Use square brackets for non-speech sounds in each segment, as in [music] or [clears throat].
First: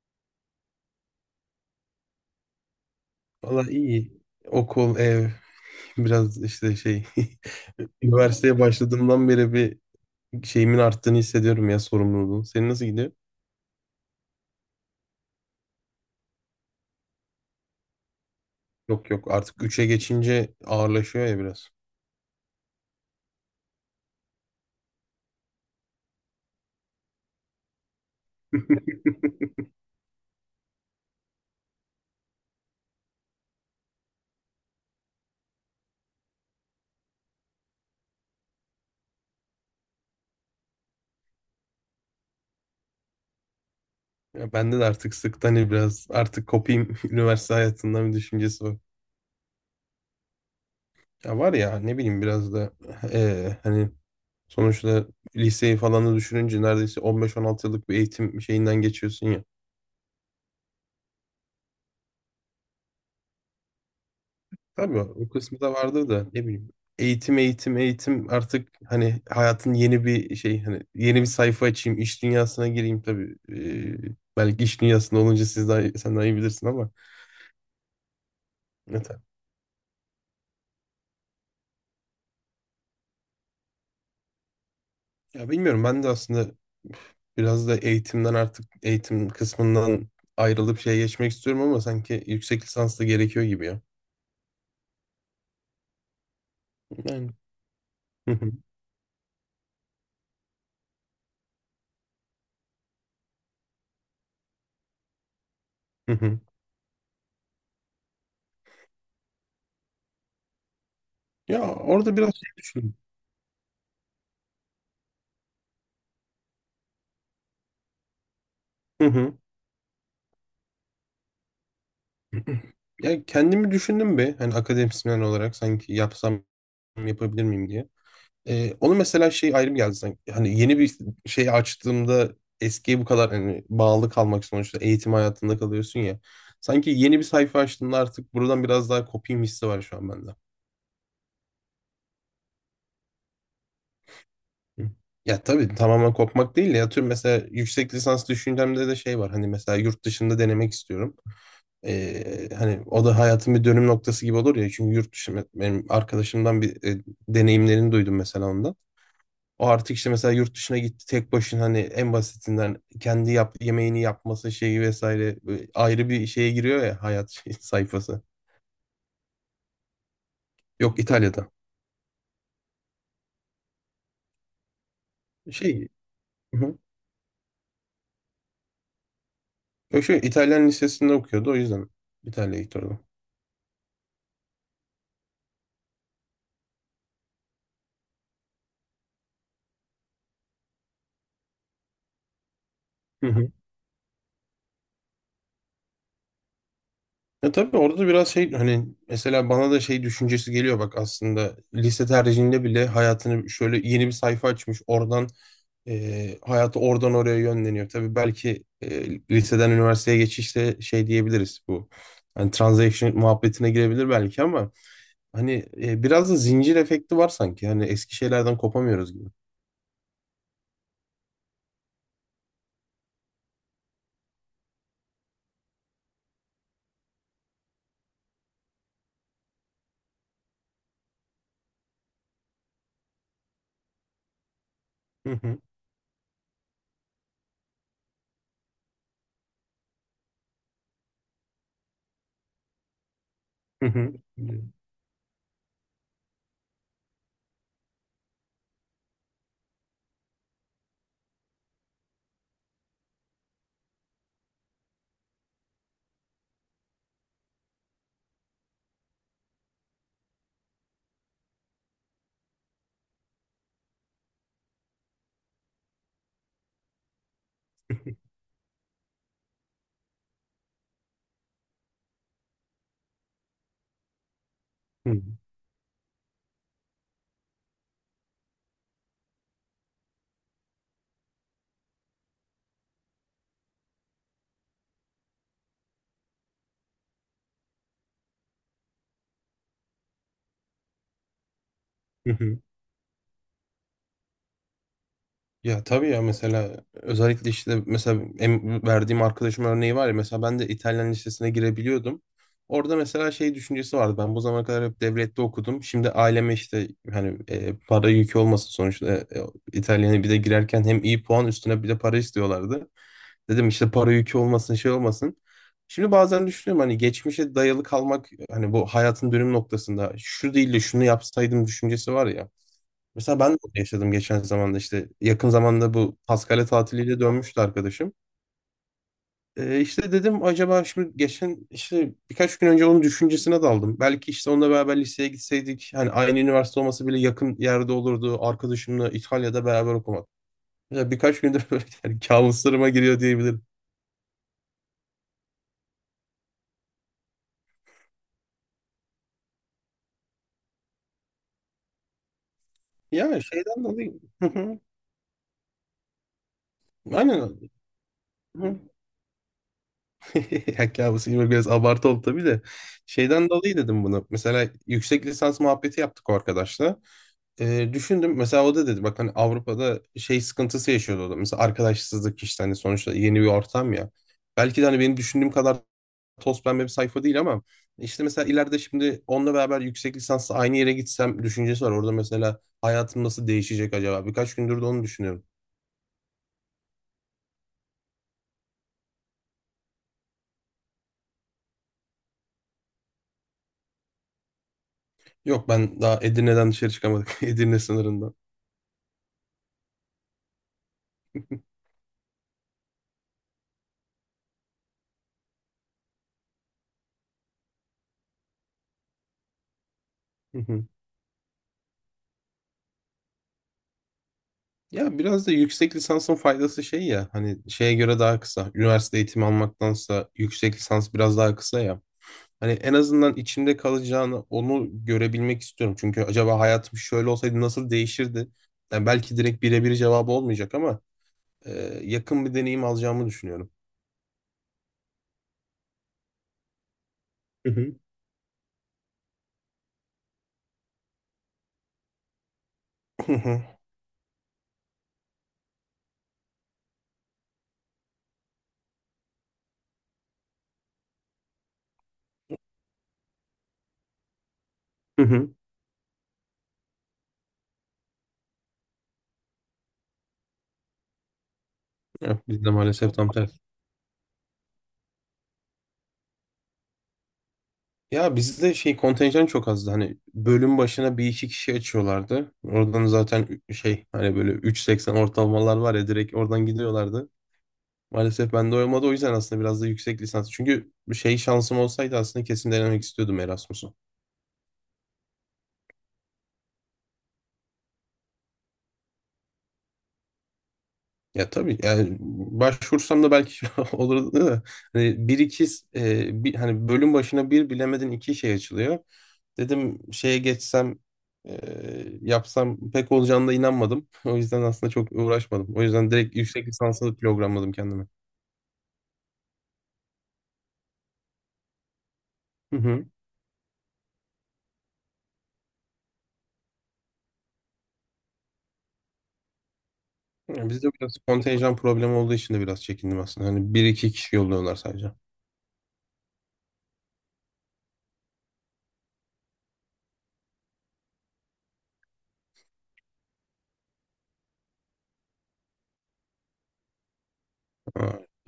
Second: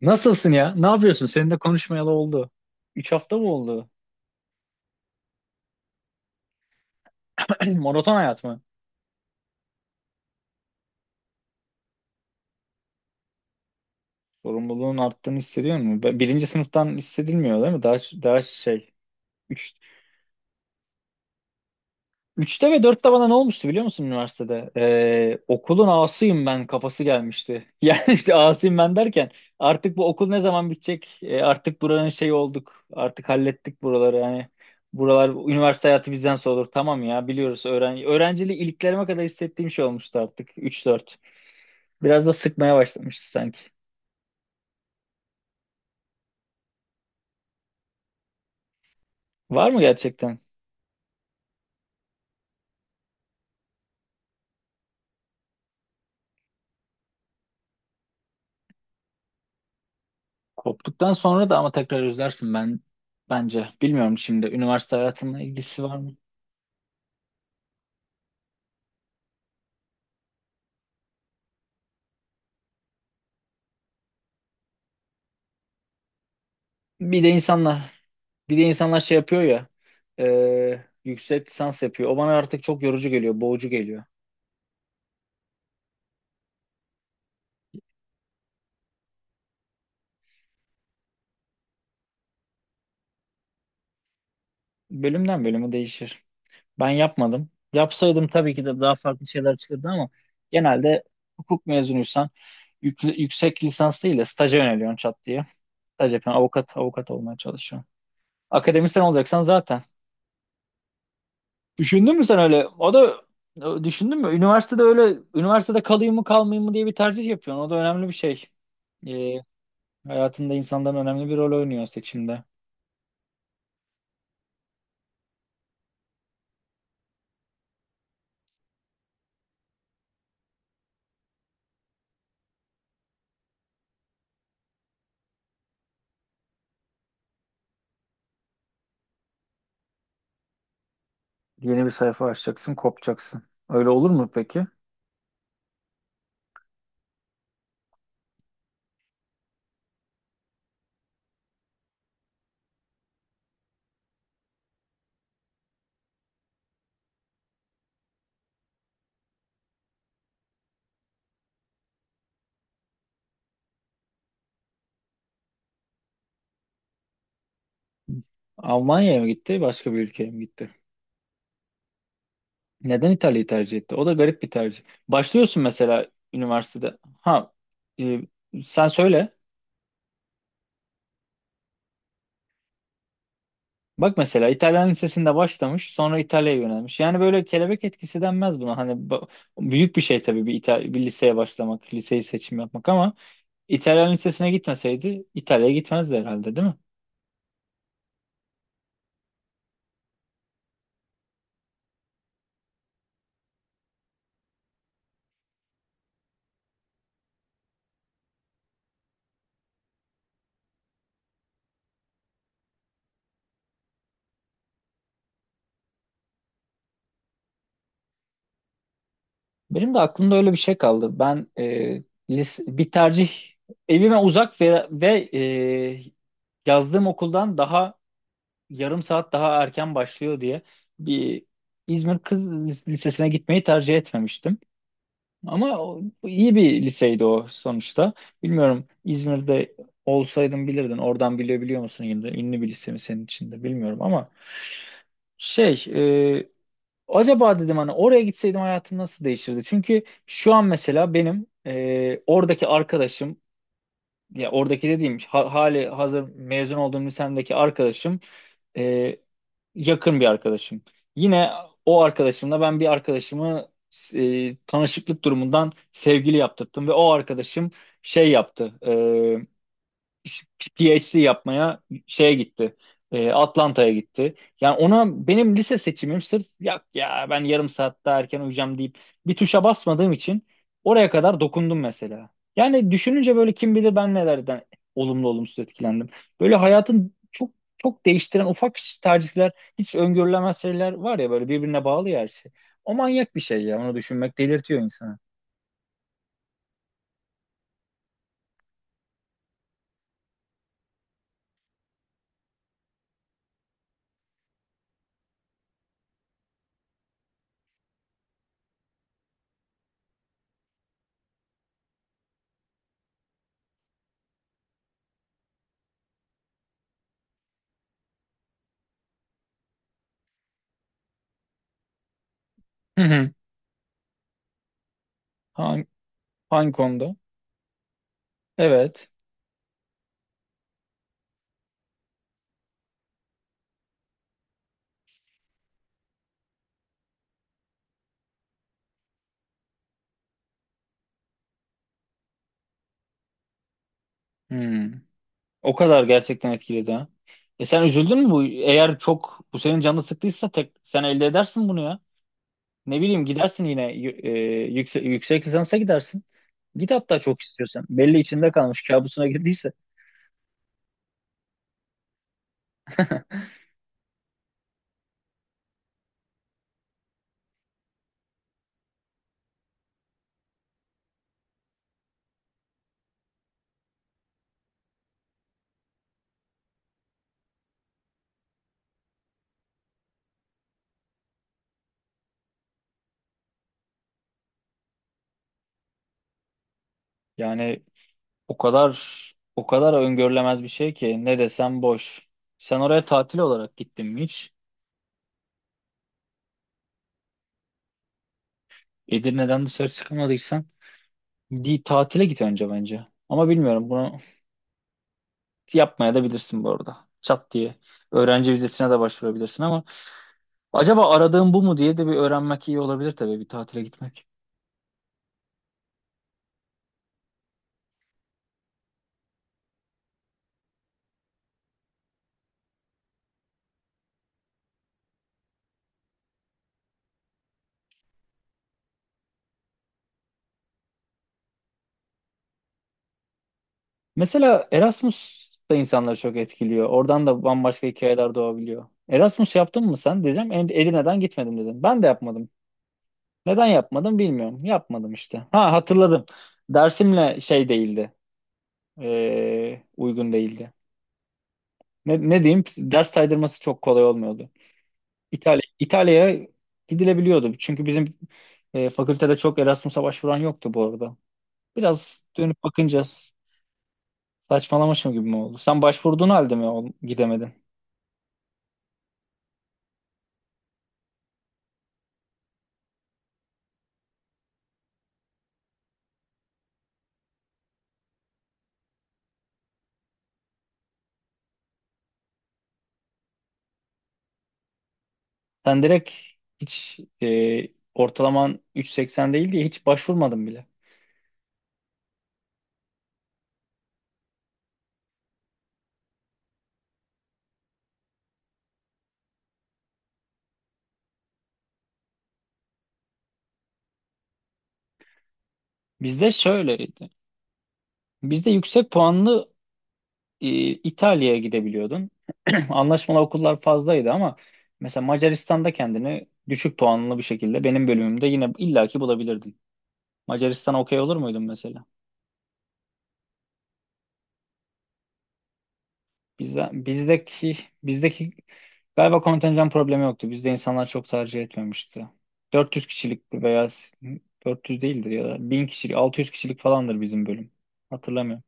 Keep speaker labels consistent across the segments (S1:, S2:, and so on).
S1: Nasılsın ya? Ne yapıyorsun? Seninle konuşmayalı oldu. 3 hafta mı
S2: Valla
S1: oldu?
S2: iyi. Okul, ev, biraz işte şey.
S1: [clears throat]
S2: [laughs]
S1: Maraton hayat mı?
S2: Üniversiteye başladığımdan beri bir şeyimin arttığını hissediyorum ya, sorumluluğun. Senin nasıl gidiyor?
S1: Sorumluluğun arttığını hissediyor musun? Birinci sınıftan hissedilmiyor değil mi? Daha şey.
S2: Yok yok, artık
S1: Üç,
S2: üçe geçince ağırlaşıyor ya biraz.
S1: üçte ve dörtte bana ne olmuştu biliyor musun üniversitede? Okulun ağasıyım ben kafası gelmişti. [laughs] Yani işte ağasıyım ben
S2: [laughs]
S1: derken artık bu okul ne zaman bitecek? Artık buranın şeyi olduk. Artık hallettik buraları. Yani buralar üniversite hayatı bizden sorulur. Tamam ya biliyoruz. Öğrenciliği iliklerime kadar hissettiğim şey olmuştu artık. Üç dört. Biraz da sıkmaya başlamıştı sanki.
S2: Ya bende de artık sıktan hani biraz artık kopayım [laughs] üniversite hayatından bir düşüncesi var.
S1: Var mı gerçekten?
S2: Ya var ya, ne bileyim, biraz da hani sonuçta liseyi falan da düşününce neredeyse 15-16 yıllık bir eğitim şeyinden geçiyorsun.
S1: Koptuktan sonra da ama tekrar özlersin ben bence. Bilmiyorum, şimdi üniversite
S2: Tabii o
S1: hayatına
S2: kısmı da
S1: ilgisi var
S2: vardır
S1: mı?
S2: da ne bileyim. Eğitim, eğitim, eğitim artık, hani hayatın yeni bir şey, hani yeni bir sayfa açayım, iş dünyasına gireyim tabii. Belki iş dünyasında olunca siz daha, sen daha iyi bilirsin ama.
S1: Bir de insanlar bir de insanlar şey
S2: Evet.
S1: yapıyor ya, yüksek lisans yapıyor. O bana artık çok yorucu geliyor, boğucu geliyor.
S2: Ya bilmiyorum, ben de aslında biraz da eğitimden, artık eğitim kısmından ayrılıp şeye geçmek istiyorum ama sanki yüksek lisans da gerekiyor gibi ya.
S1: Bölümden bölümü değişir. Ben
S2: Yani.
S1: yapmadım. Yapsaydım
S2: Hı hı,
S1: tabii ki de daha farklı şeyler çıkırdı ama genelde hukuk mezunuysan yüksek lisans değil de staja yöneliyorsun çat diye. Staj
S2: hı hı.
S1: yapıyorsun, avukat olmaya çalışıyorsun. Akademisyen olacaksan zaten.
S2: Ya
S1: Düşündün
S2: orada
S1: mü
S2: biraz
S1: sen
S2: şey
S1: öyle?
S2: düşündüm.
S1: Düşündün mü? Üniversitede kalayım mı kalmayayım mı diye bir tercih yapıyorsun. O da önemli bir şey. Ee, Hayatında insanların önemli bir rol oynuyor seçimde.
S2: Ya kendimi düşündüm be, hani akademisyen olarak sanki yapsam, yapabilir miyim diye. Onu mesela şey ayrım geldi sanki. Hani yeni bir şey açtığımda eskiye bu kadar hani bağlı kalmak, sonuçta eğitim hayatında kalıyorsun ya. Sanki yeni bir sayfa açtığımda artık buradan biraz daha kopayım hissi var şu an bende.
S1: Yeni bir sayfa açacaksın, kopacaksın. Öyle olur mu peki?
S2: Hı. Ya tabii tamamen kopmak değil de, ya tüm mesela yüksek lisans düşüncemde de şey var. Hani mesela yurt dışında denemek istiyorum. Hani o da hayatın bir dönüm noktası gibi olur ya, çünkü yurt dışı, benim arkadaşımdan bir deneyimlerini duydum mesela ondan. O artık işte mesela yurt dışına gitti tek başına, hani en basitinden kendi yemeğini yapması şeyi vesaire, böyle ayrı bir şeye giriyor ya hayat [laughs] sayfası.
S1: Almanya'ya mı gitti, başka bir ülkeye mi gitti?
S2: Yok, İtalya'da.
S1: Neden İtalya'yı tercih etti? O da garip bir tercih. Başlıyorsun
S2: Şey,
S1: mesela
S2: hı hı.
S1: üniversitede. Ha, e, Sen söyle.
S2: Yok, şu İtalyan lisesinde okuyordu, o yüzden İtalya'ya gitti orada.
S1: Bak mesela İtalyan lisesinde başlamış, sonra İtalya'ya yönelmiş. Yani böyle kelebek etkisi denmez buna. Büyük bir şey tabii, bir liseye başlamak, liseyi seçim yapmak ama İtalyan lisesine gitmeseydi İtalya'ya gitmezdi herhalde, değil mi?
S2: Ya tabii orada biraz şey, hani mesela bana da şey düşüncesi geliyor bak, aslında lise tercihinde bile hayatını şöyle yeni bir sayfa açmış oradan, hayatı oradan oraya yönleniyor. Tabii belki liseden üniversiteye geçişte şey diyebiliriz, bu hani transaction muhabbetine girebilir belki ama hani, biraz da zincir efekti var sanki, hani eski şeylerden kopamıyoruz gibi.
S1: Benim de aklımda öyle bir şey kaldı. Ben, lise, bir tercih evime uzak ve, yazdığım okuldan daha yarım saat daha erken başlıyor diye bir İzmir Kız Lisesi'ne gitmeyi tercih etmemiştim.
S2: Hı hı,
S1: Ama iyi bir liseydi o sonuçta. Bilmiyorum, İzmir'de olsaydın bilirdin. Oradan bilebiliyor musun yine de ünlü bir lise mi senin için de
S2: hı
S1: bilmiyorum
S2: hı.
S1: ama şey e, acaba dedim hani oraya gitseydim hayatım nasıl değişirdi? Çünkü şu an mesela benim oradaki arkadaşım, ya oradaki dediğim hali hazır mezun olduğum lisemdeki arkadaşım e, yakın bir arkadaşım. Yine o arkadaşımla ben bir arkadaşımı, tanışıklık durumundan sevgili yaptırdım ve o arkadaşım şey yaptı. PhD yapmaya şeye gitti. Atlanta'ya gitti. Yani ona benim lise seçimim sırf ya ben yarım saat daha erken uyuyacağım deyip bir tuşa basmadığım için oraya kadar dokundum mesela. Yani düşününce böyle kim bilir ben nelerden olumlu olumsuz etkilendim. Böyle hayatın çok çok değiştiren ufak tercihler, hiç öngörülemez şeyler var ya böyle birbirine bağlı ya her
S2: Hı
S1: şey.
S2: hı.
S1: O manyak bir şey ya onu düşünmek delirtiyor insanı.
S2: Ya tabii ya, mesela özellikle işte mesela verdiğim arkadaşım örneği var ya, mesela ben de İtalyan lisesine girebiliyordum. Orada mesela şey düşüncesi vardı, ben bu zamana kadar hep devlette okudum. Şimdi aileme işte hani para yükü olmasın, sonuçta İtalyan'a bir de girerken hem iyi puan üstüne bir de para istiyorlardı. Dedim işte para yükü olmasın, şey olmasın. Şimdi bazen düşünüyorum, hani geçmişe dayalı kalmak, hani bu hayatın dönüm noktasında şu değil de şunu yapsaydım düşüncesi var ya.
S1: Hı hı.
S2: Mesela ben de onu yaşadım geçen zamanda, işte yakın
S1: Hangi,
S2: zamanda bu Paskalya
S1: hangi konuda?
S2: tatiliyle dönmüştü arkadaşım.
S1: Evet.
S2: İşte dedim acaba, şimdi geçen işte birkaç gün önce onun düşüncesine daldım. Belki işte onunla beraber liseye gitseydik, hani aynı üniversite olması bile yakın yerde olurdu. Arkadaşımla İtalya'da beraber okumak. Mesela birkaç gündür [laughs] böyle yani kabuslarıma giriyor diyebilirim.
S1: Hmm. O kadar gerçekten etkiledi ha. E sen üzüldün mü bu? Eğer çok bu senin canını sıktıysa tek sen elde edersin bunu ya. Ne bileyim
S2: Ya
S1: gidersin
S2: şeyden
S1: yine
S2: dolayı. Hı hı.
S1: yüksek lisansa gidersin. Git hatta çok
S2: Aynen.
S1: istiyorsan. Belli içinde
S2: Hı.
S1: kalmış kabusuna girdiyse.
S2: [laughs] Ya kabus gibi biraz abartı oldu tabii de. Şeyden dolayı dedim bunu. Mesela yüksek lisans muhabbeti yaptık o arkadaşla. Düşündüm, mesela o da dedi bak, hani Avrupa'da şey sıkıntısı yaşıyordu o da, mesela arkadaşsızlık işte, hani sonuçta yeni bir ortam ya. Belki de hani benim düşündüğüm kadar toz pembe bir sayfa değil ama işte mesela ileride şimdi onunla beraber yüksek lisansla aynı yere gitsem düşüncesi var. Orada mesela hayatım nasıl değişecek acaba? Birkaç gündür de onu düşünüyorum.
S1: Yani o kadar o kadar öngörülemez bir şey ki ne desem boş. Sen oraya tatil olarak gittin mi hiç?
S2: Yok, ben daha Edirne'den dışarı çıkamadık. [laughs] Edirne sınırından.
S1: Edirne'den dışarı çıkamadıysan bir tatile git önce bence. Ama bilmiyorum bunu yapmaya da bilirsin bu arada. Çat diye. Öğrenci vizesine de başvurabilirsin ama
S2: Hı hı.
S1: acaba aradığım bu mu diye de bir öğrenmek iyi olabilir, tabii bir tatile gitmek.
S2: Ya biraz da yüksek lisansın faydası şey ya, hani şeye göre daha kısa. Üniversite eğitimi almaktansa yüksek lisans biraz daha kısa ya. Hani en azından içimde kalacağını, onu görebilmek istiyorum. Çünkü acaba hayatım şöyle olsaydı nasıl değişirdi? Yani belki direkt birebir cevabı olmayacak ama e, yakın bir deneyim alacağımı düşünüyorum.
S1: Mesela Erasmus da insanları çok etkiliyor. Oradan da
S2: Hı
S1: bambaşka
S2: hı.
S1: hikayeler doğabiliyor. Erasmus yaptın mı sen? Dedim, Edirne'den gitmedim," dedim. Ben de yapmadım.
S2: [laughs] Hı hı.
S1: Neden yapmadım bilmiyorum. Yapmadım işte. Ha, hatırladım. Dersimle şey değildi. Uygun değildi. Ne diyeyim? Ders saydırması çok kolay olmuyordu.
S2: Hı hı.
S1: İtalya'ya gidilebiliyordu. Çünkü bizim fakültede çok Erasmus'a başvuran yoktu bu arada. Biraz
S2: Ya,
S1: dönüp
S2: bizde
S1: bakınca
S2: maalesef tam tersi.
S1: saçmalamışım gibi mi oldu? Sen başvurduğun halde mi gidemedin?
S2: Ya bizde şey, kontenjan çok azdı. Hani bölüm başına bir iki kişi açıyorlardı. Oradan zaten şey, hani böyle 3,80 ortalamalar var ya, direkt oradan gidiyorlardı. Maalesef ben de olmadı, o yüzden aslında biraz da yüksek lisans. Çünkü şey, şansım olsaydı aslında kesin denemek istiyordum Erasmus'u.
S1: Sen direkt hiç ortalaman 3,80 değil diye hiç başvurmadın bile.
S2: Ya tabii yani başvursam da belki [laughs] olurdu da hani bir iki, hani bölüm başına bir bilemedin iki şey açılıyor. Dedim şeye geçsem, e, yapsam, pek olacağına da inanmadım. [laughs] O yüzden aslında çok uğraşmadım. O yüzden
S1: Bizde
S2: direkt yüksek
S1: şöyleydi.
S2: lisansı programladım kendime.
S1: Bizde yüksek puanlı e, İtalya'ya gidebiliyordun. [clears throat]
S2: Hı hı.
S1: Anlaşmalı okullar fazlaydı ama mesela Macaristan'da kendini düşük puanlı bir şekilde benim bölümümde yine illaki bulabilirdin.
S2: Yani
S1: Macaristan'a
S2: bizde
S1: okey olur
S2: biraz
S1: muydun
S2: kontenjan
S1: mesela?
S2: problemi olduğu için de biraz çekindim aslında. Hani bir iki kişi yolluyorlar sadece.
S1: Bize, bizdeki bizdeki galiba kontenjan problemi yoktu. Bizde insanlar çok tercih etmemişti. 400 kişilikti veya 400 değildir ya da 1000 kişilik 600 kişilik falandır bizim bölüm.
S2: Ha,
S1: Hatırlamıyorum.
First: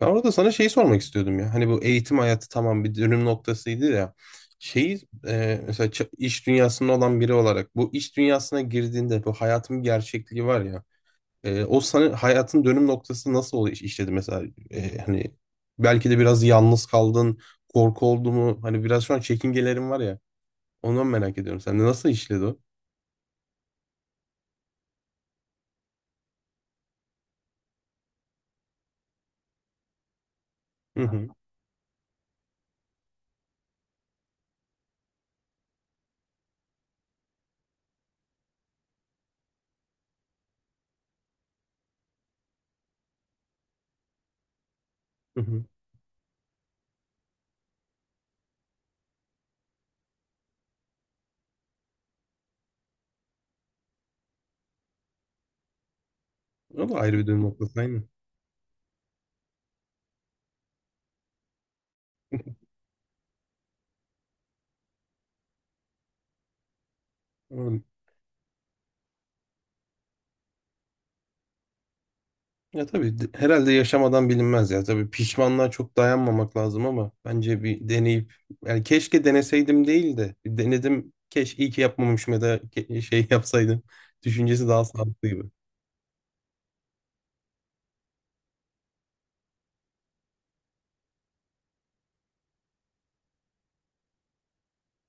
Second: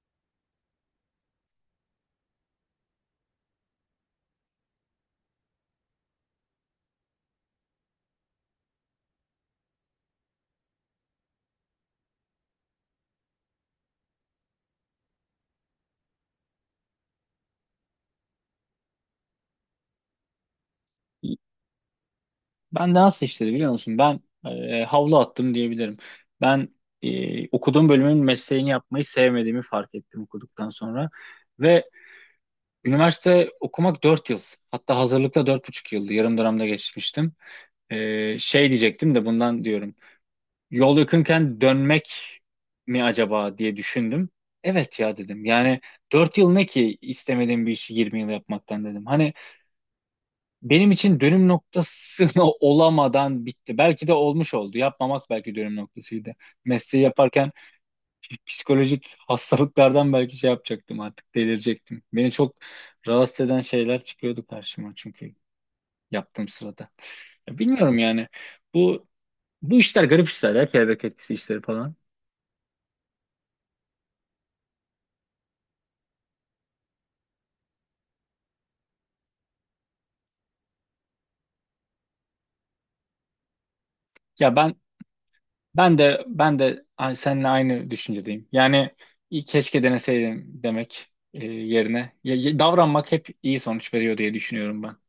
S2: ben orada sana şeyi sormak istiyordum ya. Hani bu eğitim hayatı tamam, bir dönüm noktasıydı ya. Şeyi, mesela iş dünyasında olan biri olarak, bu iş dünyasına girdiğinde bu hayatın bir gerçekliği var ya. O sana hayatın dönüm noktası nasıl oluyor işledi mesela? Hani belki de biraz yalnız kaldın, korku oldu mu? Hani biraz şu an çekingelerin var ya. Ondan merak ediyorum. Sen de nasıl işledi o?
S1: Ben de nasıl işledi biliyor musun? Ben, havlu attım diyebilirim. Ben, okuduğum bölümün mesleğini yapmayı sevmediğimi fark ettim okuduktan
S2: Hı
S1: sonra.
S2: hı.
S1: Ve üniversite okumak 4 yıl. Hatta hazırlıkta 4,5 yıldı. Yarım dönemde geçmiştim. Şey diyecektim de bundan diyorum. Yol yakınken dönmek mi acaba diye düşündüm. Evet ya
S2: Hı
S1: dedim.
S2: hı.
S1: Yani 4 yıl ne ki istemediğim bir işi 20 yıl yapmaktan dedim. Hani benim için dönüm noktasına [laughs] olamadan bitti. Belki de olmuş oldu. Yapmamak belki dönüm noktasıydı.
S2: O da
S1: Mesleği
S2: ayrı bir dönüm
S1: yaparken
S2: noktası aynı.
S1: psikolojik hastalıklardan belki şey yapacaktım artık delirecektim. Beni çok rahatsız eden şeyler çıkıyordu karşıma çünkü yaptığım sırada. Ya bilmiyorum
S2: [laughs]
S1: yani bu bu işler garip işler ya kelebek etkisi işleri falan.
S2: Ya tabii herhalde yaşamadan bilinmez ya. Tabii pişmanlığa çok dayanmamak lazım ama bence bir deneyip, yani keşke deneseydim değil de, denedim, keşke iyi ki yapmamışım ya da şey [laughs] yapsaydım
S1: Ya
S2: düşüncesi
S1: ben
S2: daha sağlıklı gibi.
S1: ben de seninle aynı düşüncedeyim. Yani iyi keşke deneseydim demek yerine davranmak hep iyi sonuç veriyor diye düşünüyorum ben.